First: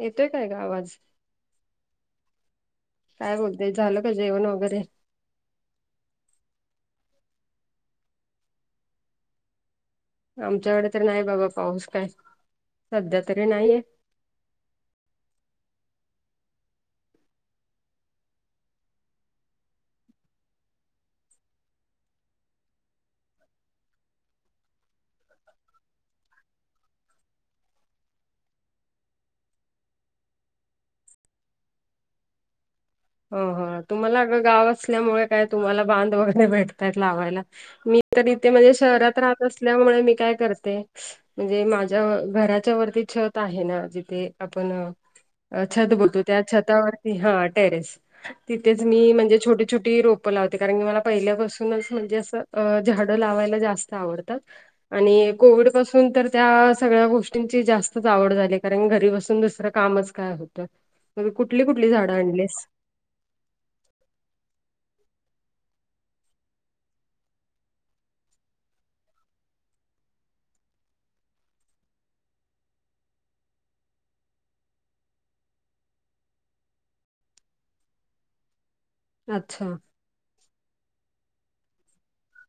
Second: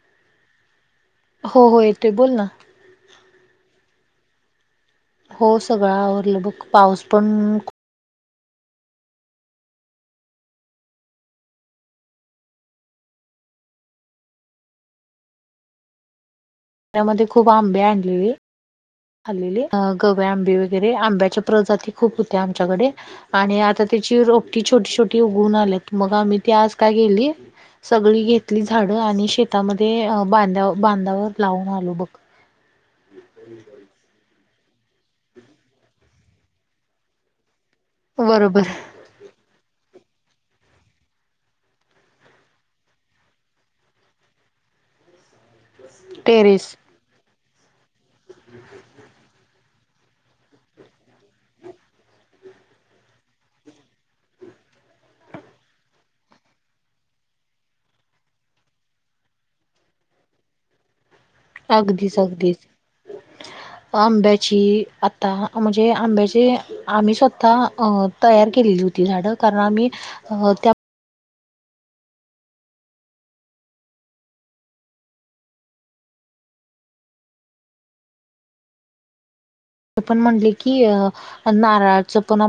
येतोय काय ग आवाज? हो हो येतो बोल ना, काय बोलतय झालं का जेवण वगैरे? हो सगळं आवरलं बघ पाऊस पण आमच्याकडे तर नाही बाबा पाऊस काय? सध्या तरी नाहीये. त्यामध्ये खूप आंबे आणलेले. खालेली गव्या आंबे वगैरे आंब्याच्या प्रजाती खूप होत्या आमच्याकडे. आणि आता त्याची रोपटी छोटी छोटी उगवून आल्यात मग आम्ही ती आज का गेली सगळी घेतली झाडं आणि शेतामध्ये बांध्या बांधावर लावून आलो बघ. हो हो तुम्हाला अग गाव असल्यामुळे काय? तुम्हाला बांध वगैरे भेटतायत लावायला मी तर इथे बरोबर म्हणजे शहरात राहत असल्यामुळे मी काय करते? म्हणजे माझ्या घराच्या वरती छत आहे ना, जिथे आपण, छत बोलतो त्या टेरेस छतावरती हा टेरेस तिथेच मी म्हणजे छोटी छोटी रोपं लावते कारण की मला पहिल्यापासूनच म्हणजे असं अ झाडं लावायला जास्त आवडतात आणि कोविड पासून तर त्या सगळ्या गोष्टींची जास्तच आवड झाली. कारण घरी बसून दुसरं, कामच काय होतं कुठली कुठली झाडं अगदीच आणलीस. अगदीच आंब्याची आता म्हणजे आंब्याची आम्ही स्वतः तयार केलेली होती झाडं कारण आम्ही त्या अच्छा! पण म्हणले की अ नारळाचं पण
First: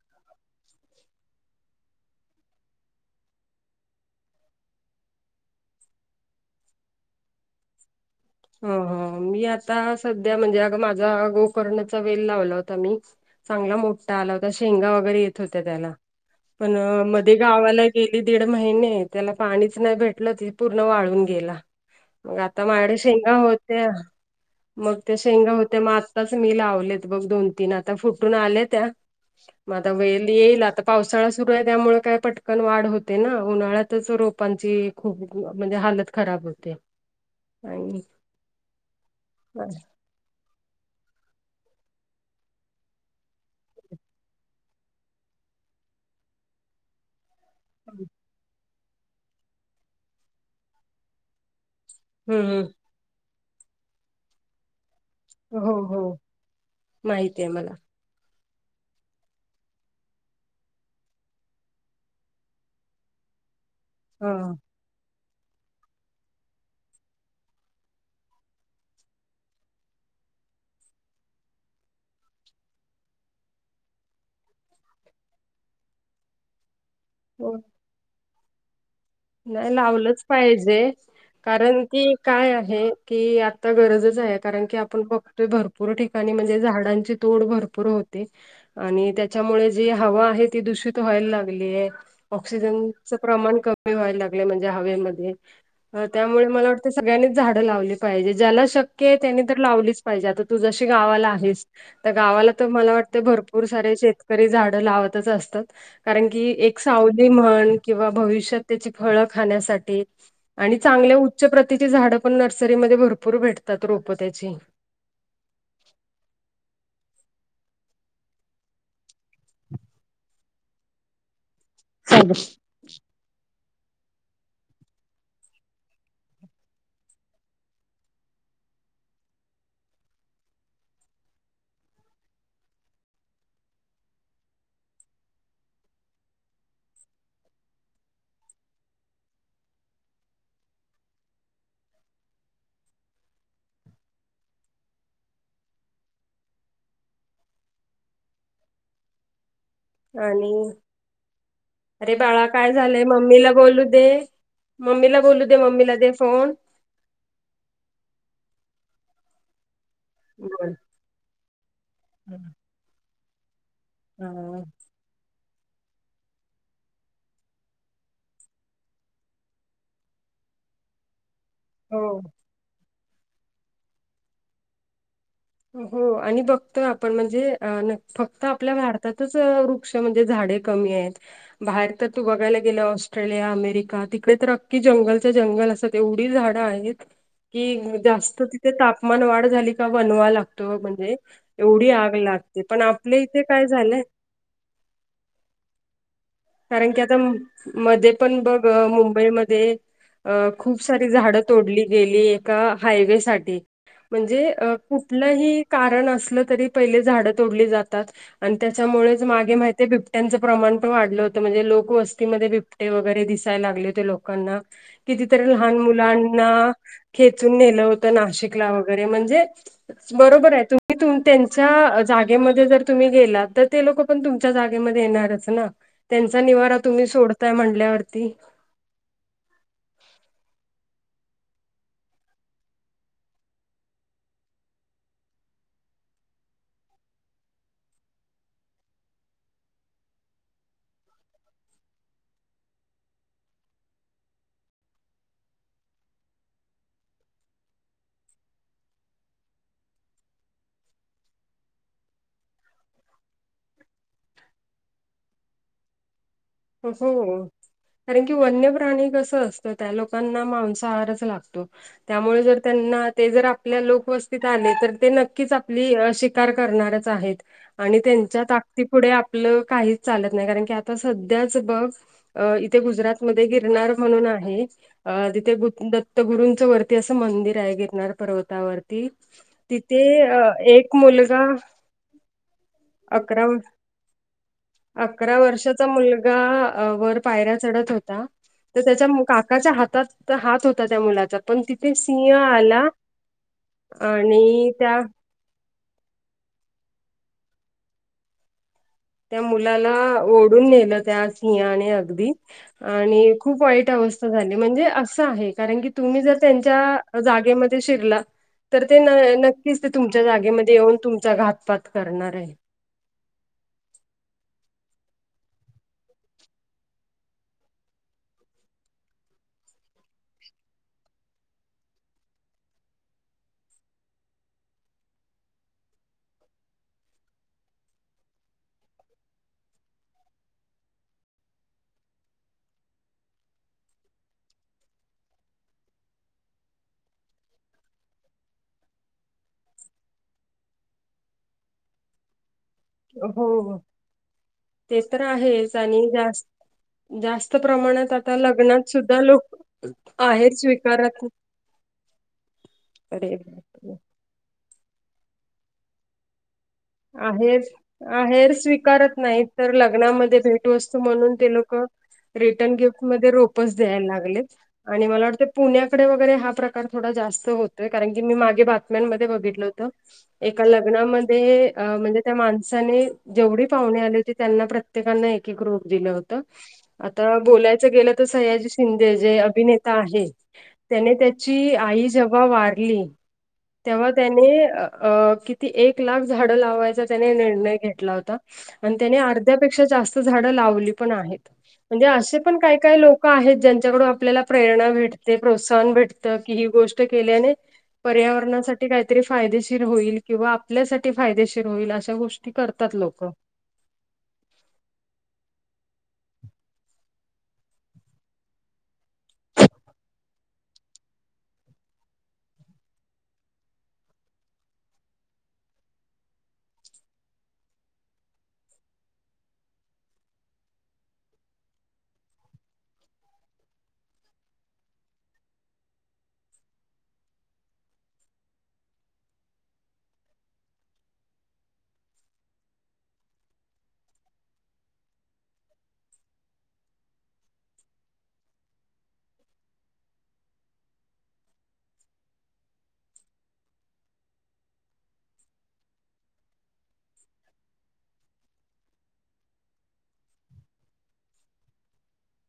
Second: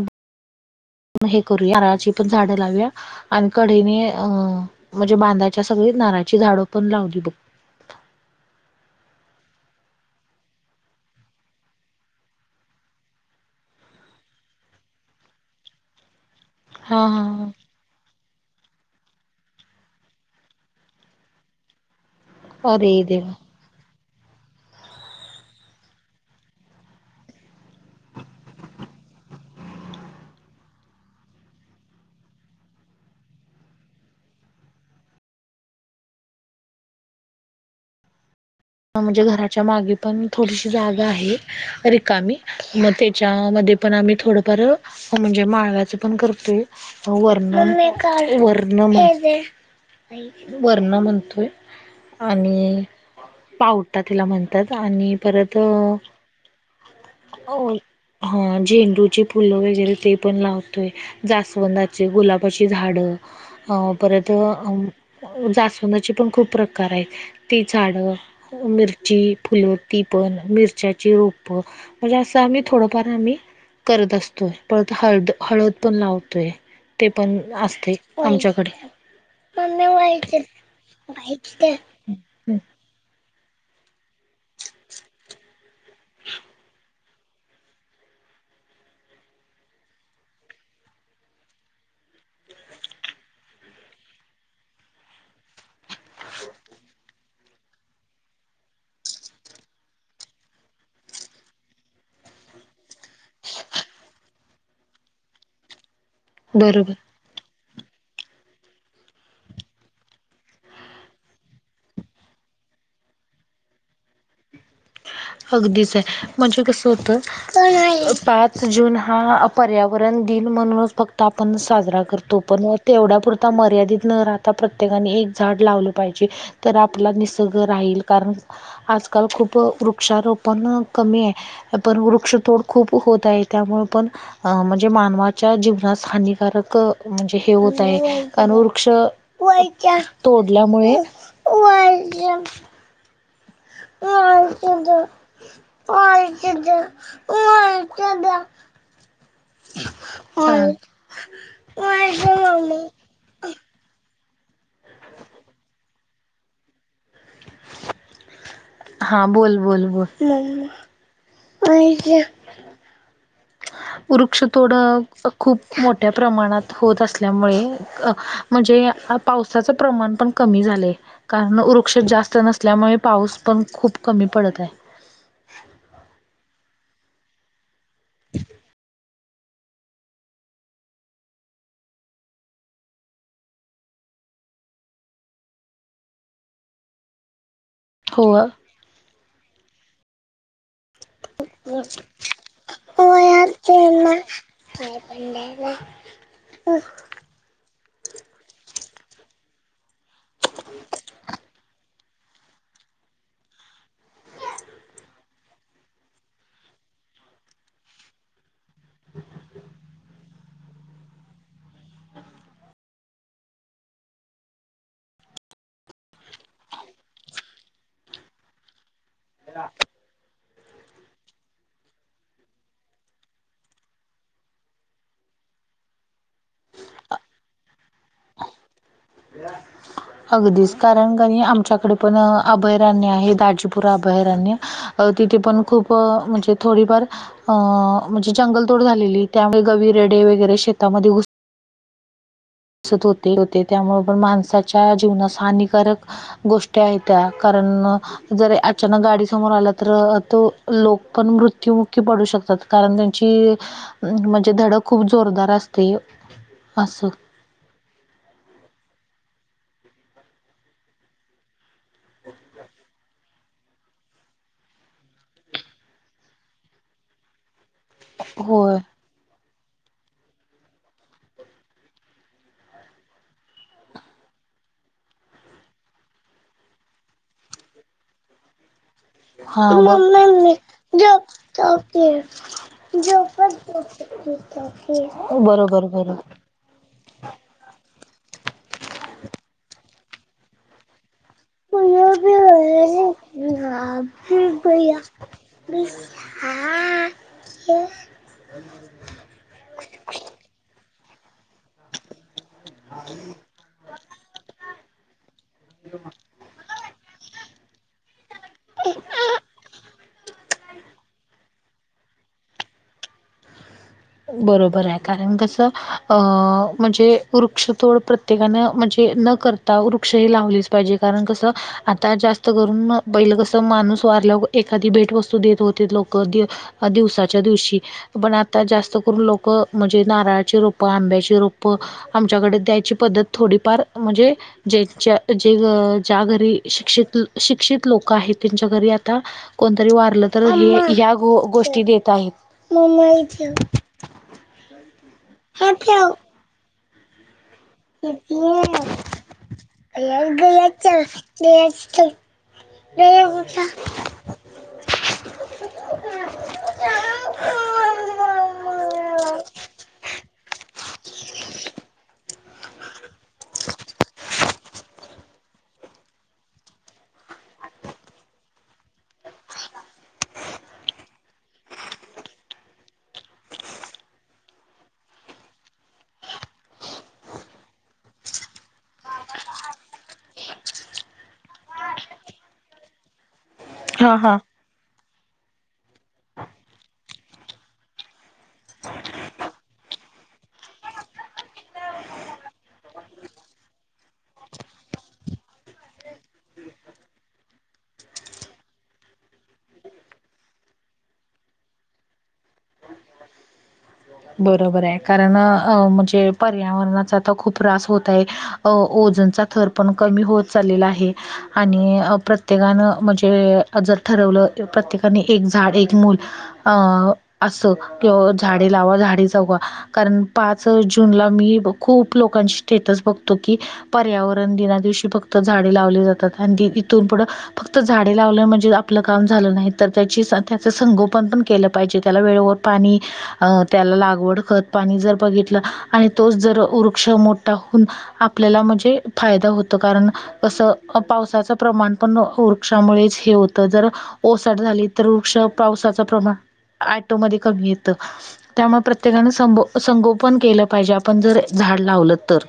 मग हे करूया नारळाची पण झाडं लावूया. आणि कडेने अ म्हणजे बांधाच्या सगळी नारळाची झाडं पण लावली बघ. हो हो मी आता सध्या म्हणजे अग माझा गोकर्णाचा वेल लावला होता मी. चांगला मोठा आला होता. शेंगा वगैरे येत होत्या त्याला पण हा हा मध्ये हा. गावाला, गेली दीड महिने त्याला पाणीच नाही, भेटलं ते पूर्ण वाळून गेला मग आता माझ्याकड अरे देवा शेंगा होत्या. मग त्या शेंगा होत्या मग आत्ताच मी लावलेत बघ दोन, तीन आता फुटून आले त्या, मग आता वेल येईल आता पावसाळा सुरू आहे. त्यामुळे काय पटकन वाढ होते ना उन्हाळ्यातच रोप पाची खूप म्हणजे हालत खराब होते. आणि हा म्हणजे घराच्या हम्म मागे पण, थोडीशी जागा आहे रिकामी मग त्याच्यामध्ये पण आम्ही थोडंफार हा म्हणजे माळवयाच पण करतोय वरणा [unintelligible] वरणा म्हणतोय हम्म आणि पावटा तिला म्हणतात [unintelligible] आणि परत हो हो माहिती आहे मला हा झेंडूची फुलं वगैरे ते पण लावतोय. जास्वंदची गुलाबाची झाड अ हा परत जास्वंदाची पण खूप प्रकार आहेत ती झाडं, मिरची, फुल, ती पण मिरच्याची रोपं म्हणजे असं आम्ही थोडंफार आम्ही करत असतोय परत हळद हळद पण लावतोय ते पण हो असते आमच्याकडे नाही मम्मी लावलंच पाहिजे कारण की काय हं, आहे की आता गरजच आहे कारण की आपण बघतोय भरपूर ठिकाणी म्हणजे झाडांची तोड भरपूर होते आणि त्याच्यामुळे जी हवा आहे ती दूषित व्हायला लागलीय ऑक्सिजनचं प्रमाण क मी व्हायला लागले म्हणजे हवेमध्ये अ त्यामुळे मला वाटत सगळ्यांनी झाड लावली पाहिजे ज्याला शक्य आहे त्यानी तर लावलीच पाहिजे आता तू जशी गावाला आहेस तर गावाला तर मला वाट भरपूर सारे शेतकरी झाडं लावतच असतात कारण एक बरोबर. सावली ती म्हण किंवा भविष्यात त्याची फळ खाण्यासाठी आणि चांगल्या उच्च प्रतीची झाडं पण नर्सरीमध्ये भरपूर भेटतात रोपं त्याची अगदीच आहे म्हणजे कसं होतं पाच जून हा पर्यावरण दिन म्हणूनच फक्त आपण साजरा करतो पण तेवढ्यापुरता मर्यादित न राहता प्रत्येकाने एक झाड लावलं पाहिजे तर आपला निसर्ग राहील कारण आजकाल खूप वृक्ष वृक्षारोपण कमी आहे पण वृक्षतोड खूप होत आहे त्यामुळे पण अ म्हणजे मानवाच्या जीवनास हानिकारक म्हणजे हे होत आहे कारण वृक्ष वायच्या तोडल्यामुळे वाय वयाचा दया [unintelligible] आणि मम्मी अरे बाळा काय झालंय मम्मीला बोलू दे मम्मीला बोलू दे मम्मीला दे फोन हा बोल बोल बोल [unintelligible] वृक्ष हा तोडं खूप मोठ्या प्रमाणात होत असल्यामुळे अ म्हणजे पावसाचं प्रमाण पण कमी झालय कारण वृक्ष हो जास्त नसल्यामुळे पाऊस पण खूप कमी पडत आहे हो आणि बघतोय आपण म्हणजे अ न फक्त आपल्या भारतातच वृ क्ष म्हणजे झाडे कमी आहेत बाहेर तर तू बघायला गेलं ऑस्ट्रेलिया अमेरिका तिकडे तर अख्खी जंगलच्या जंगल असं एवढी झाडं आहेत [inaudible] कि जास्त हो. तिथे तापमान वाढ झाली का वनवा ला त म्हणजे एवढी आग लागते पण आपल्या इथे काय झालंय हा प [unintelligible] कारण की आता म.. मध्ये पण बघ मुंबईमध्ये अ खूप सारी झाडं तोडली गेली एका हायवे साठी म्हणजे अ कुठलंही कारण असलं तरी पहिले झाडं तोडली जातात आणि त्याच्यामुळेच मागे माहिताय बिबट्यांचं प्रमाण पण वाढलं होतं म्हणजे लोकवस्तीमध्ये बिबटे वगैरे दिसायला लागले होते लोकांना किती तरी लहान मुलांना खेचून नेलं होत नाशिकला वगैरे म्हणजे बरोबर आहे तुम्ही तुम.. त्यांच्या जागेमध्ये जर तुम्ही गेलात तर ते लोकं पण तुमच्या जागेमध्ये येणारच ना त्यांचा निवारा तुम्ही सोडताय म्हणल्यावरती या [unintelligible] अगदीच कारण कणी आमच्याकडे पण अभयारण्य आहे दाजीपुरा अभयारण्य अ तिथे पण खूप म्हणजे थोडीफार अ.. म्हणजे जंगलतोड झालेली त्यामुळे गवी रेडे वगैरे शेतामध्ये घुस सत होते होते त्यामुळे पण माणसाच्या जीवनास हानिकारक गोष्ट्या आहेत त्या कारण जरी अचानक गाडी समोर आलं तर तो लोक पण मृत्युमुखी पडू शकतात कारण त्यांची हा. म्हणजे धडक खूप जोरदार असते असं कसय कारण की वन्य प्राणी कसं असतं त्या लोकांना मांसाहारच लागतो त्यामुळे जर त्यांना ते जर आपल्या लोकवस्तीत आले तर ते नक्कीच आपली अ शिकार करणारच आहेत आणि त्यांच्या होय ताकदीपुढे आपलं काहीच चालत नाही कारण की आता सध्याच बघ अ इथे गुजरात मध्ये गिरणार म्हणून आहे अ तिथे गु. दत्तगुरूंचं वरती असं मंदिर आहे गिरणार पर्वतावरती ह म तिथे अ मम्मी एक मुलगा झोपतो अकरा की अकरा वर्षाचा बरोबर बरोबर. मुलगा वर पायरा चढत होता तर त्याच्या काकाच्या हातात हात होता त्या मुलाचा पण तिथे सिंह आला आणि त्या हा ह ह त्या मुलाला ओढून नेलं त्या सिंहाने अगदी आणि खूप वाईट अवस्था झाली म्हणजे असं आहे. कारण की, तुम्ही जर त्यांच्या जागेमध्ये शिरला तर ते नक्कीच तुमच्या जागेमध्ये येऊन तुमचा घातपात करणार आहे बरोबर आहे कारण कस अ.. म्हणजे वृक्षतोड प्रत्ये त्येकानं म्हणजे न करता वृक्षही लावलीच पाहिजे कारण कसं आता जास्त करून पहिलं कस माणूस वारल्या एखादी भेटवस्तू देत होते लोक दिवसाच्या दिवशी पण आता जास्त स्त करून लोक म्हणजे नारळाची रोपं, आंब्याची रोप आमच्याकडे द्यायची पद्धत थोडीफार म्हणजे ज्यांच्या जे ज्या घरी शिक्षित शिक्षित लोक आहेत त्यांच्या घरी आता कोणतरी वारलं तर ह गोष्टी देत हो आहेत हो. ते तर हे आहेच आणि ठेव जास्त जास्त प्रमाणात आता लग्नात सुद्धा लोक आहेर स्वीकारत नाही तेथ अरे आहेच आहेर स्वीकारत नाही तर लग्नामध्ये भेटू असतो म्हणून ते लोक रिटर्न गिफ्टमध्येध्ये रोपच द्यायला लागलेत आणि मला वाटतं पुण्याकडे वगैरे हा प्रकार थोडा जास्त होतोय कारण की मी मागे बातम्यांमध्ये बघितलं होतं एका लग्नामध्ये अ म्हणजे त्या माणसाने जेवढी पाहुणे आली होती त्यांना प्रत्येकाना एक एक रूप दिलं होतं आता बोलायचं गेलं तर सयाजी शिंदे जे अभिनेता आहे त्याने त्याची आई जेव्हा वारली तेव्हा हा हा त्याने अ किती? एक लाख झाड लावायचा त्याने निर्णय घेतला होता पण त्याने अर्ध्यापेक्षा जास्त झाडं लावली पण आहेत. म्हणजे असे पण काही काही लोक आहेत ज्यांच्याकडून आपल्याला प्रेरणा भेटते प्रोत्साहन भेटते की ही गोष्ट केल्याने पर्यावरणासाठी काहीतरी फायदेशीर होईल किंवा आपल्यासाठी फायदेशीर होईल अशा गोष्टी करतात लोक बरोबर आहे कारण अ म्हणजे पर्यावरणाचा तर खूप त्रास होत आहे अ ओजनचा थर पण कमी होत चाललेला आहे आणि प्रत्येकानं म्हणजे जर ठरवलं प्रत्येकाने एक झाड एक मूल अ असं किंवा झाडे लावा झाडे जगवा कारण पाच जूनला मी खूप लोकांची स्टेटस बघतो की पर्यावरण दिनादिवशी फक्त झाडे लावली जातात, आणि दी ईथून पुढं फक्त झाडे लावलं म्हणजे आ पलं काम झालं नाही, तर त्याची त्याच संगोपण पण केलं पाहिजे. त्याला वेळेवर पाणी अ त्याला लागवड खत पाणी जर बघितलं आणि तोच जर वृक्ष मोठा हून आपल्याला म्हणजे फायदा होत, कारण कस पावसाच प्रमाण पण हो क्षामुळेच हे होत, जर ओसाट झाली तर वृक्ष पावसाचं प्रमाण ॲटोमधी कमी येतं त्यामुळं प्रत्येकानं संबो संगोपन केलं पाहिजे, आपण जर झाड लावलं तर.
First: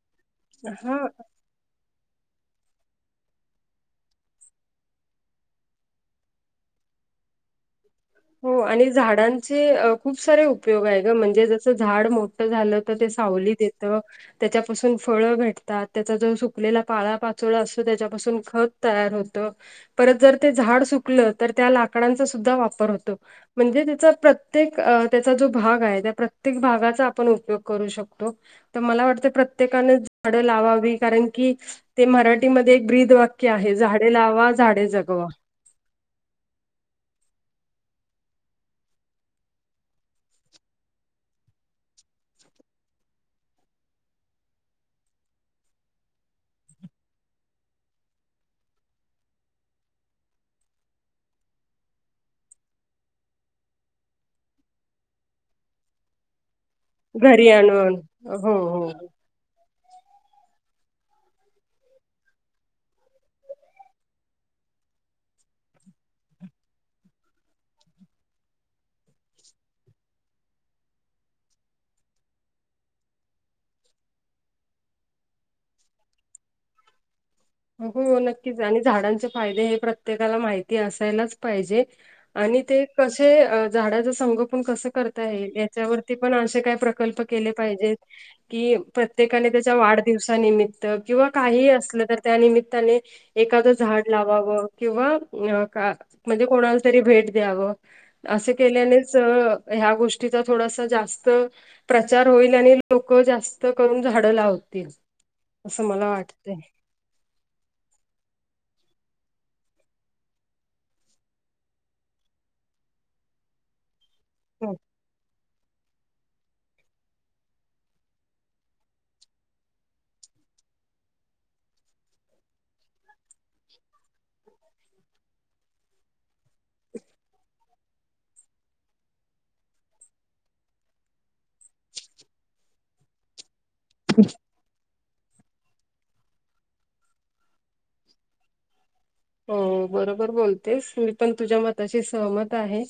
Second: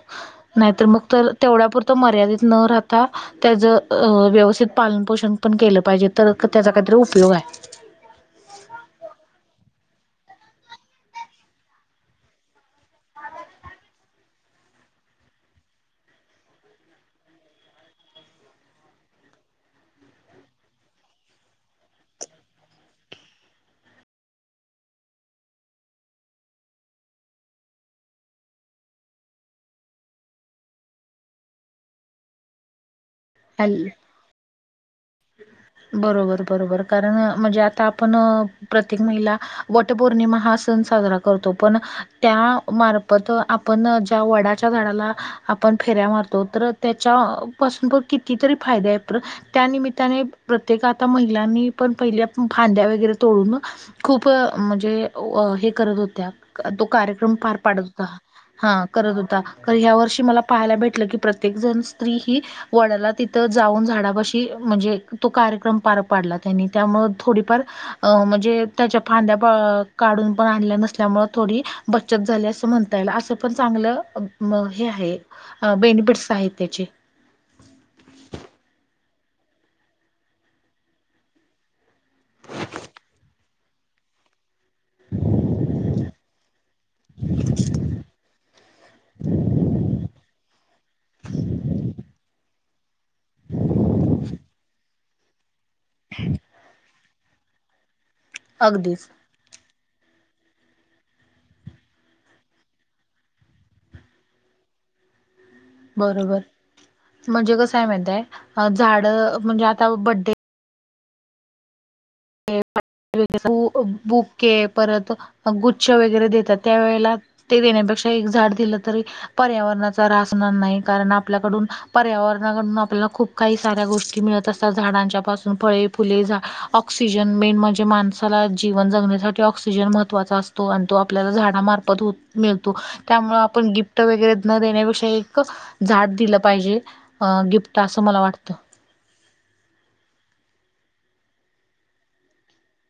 नाहीतर हा मग तर तेवढ्या पुुरत मर्यादित न राहता तेज अ व्यवस्थित पालनपोषण पण केलं पाहिजे, तर तेजा काहीतरी उपयोग हाय. हो आणि झाडांचे खूप सारे उपयोग हाय ग, म्हणजे जसं झाड मो ट झालं तर ते सावलीत देतं त्याच्यापासून फळ भेटतात, त्याचा जो सुकलेला पाळा पाचोळा असतो त्याच्यापासून खत तयार होत, परत जर ते झाड सुकलं तर त्या लाकडांचा सुद्धा वापर होतो. म्हणजे त्याचा प्रत्येक अ त्याचा जो भाग हाय, त्या प्रत्येक भागाचा आपण उपयोग करू शकतो. त मला वाटतं प्रत्येकानं झाडं लावावी, कारण की ते मराठी मध्ये एक ब्रीद वा क्य आहे हॅल झाडे लावा झाडे जगवा [inaudible] बरोबर बरोबर. कारण म्हणजे आता आपण प्रत्येक महिला वटपौर्णिमा हा सण साजरा करतो पण त्या मार्फत आपण ज्या वडाच्या झाडाला आपण फेऱ्या मारतो, तर त्याच्यापसून प किती तरी फायदे आहेत प्र त्यानिमि त्याने प्रत्येक आता महिलांनी पण पहिले फांद्या वगैरे तोडून खूप म्हणजे व हे करत होत्या अ तो कार्यक्रम घरी पार पाडत आणून हुता. हो हा हो करत हुता खर ह्या वर्षी मला पाहायला भेटलं की प्रत्येक जण स्त्री ही वडाला तिथं जाऊन झाडापशी म्हणजे तो कार्यक्रम पार पाडला त्यांनी त्यामुळं थोडीफार अ म्हणजे त्याच्या फांद्या प काढून पण आणल्या नसल्यामुळे थोडी बचत झाली असं म्हणता येईल, असं पण चांगलं म हे आहे अ बेनिफिट्स आहेत त्याचे हो नक्कीच, आणि झाडांचे फायदे हे प्रत्येकाला माहिती असायलाच पाहिजे. आणि ते कशे अ झाडाच संग पण कसं करता येईल, याच्यावरती पण अशे काय प्रकल्प केले पाहिजेत कि प्रत्येकाने त्याच्या वाढदिवसानिमित्त किंवा काहीही असलं तर त्या निमित्ताने एखादं झाड लावावं किंवा अ का म्हणजे कोणाला तरी भेट द्यावं, असे अगदीच केल्यानेच ह्या गोष्टीचा थोडासा जास्त प्रचार होईल आणि लोक जास्त करून झाडं लावतील. असं मला बरोबर. वाटतंय. म्हणजे कसय माहिताय अ झाड म्हणजे आता बडे बु बुके हो. परत अ गुच्छ वगैरे देतात, त्यावेेळेला ते देण्यापेक्षा एक झाड दिलं तरी पर्यावरणाचा ऱ्हास हुनार नाई कारण, आपल्याकडून पर्यावरणाकडून आपल्याला खूप काही साऱ्या गोष्टी मिळत असतात झाडांच्या पासून फळे, फुले झा ऑक्सिजन मेन म्हणजे माणसाला जीवन जगण्यासाठी ऑक्सिजन महत्वाचा असतो आणि तो आपल्याला झाडामार्फत हो मिळतो. त्यामुळं आपण गिफ्ट वगैरे न देण्यापेक्षा एक क झाड दिलं पाहिजे अ गिप्ट असं मला वाटतं. हो बरोबर बोलतेस, मी पण तुझ्या मताशी सहमत आहे.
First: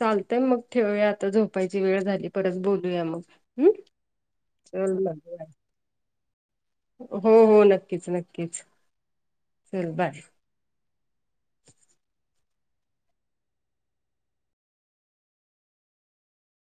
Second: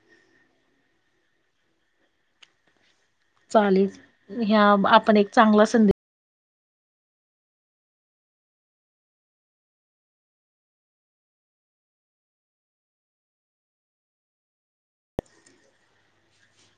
चालतय मग ठेवूया आता झोपायची वेळ झाली परत बोलूया मग. हम्म. चाले ह्या म चल आपण मग एक बाय. चांगला संदे हो हो, नक्कीच नक्कीच, चल बाय.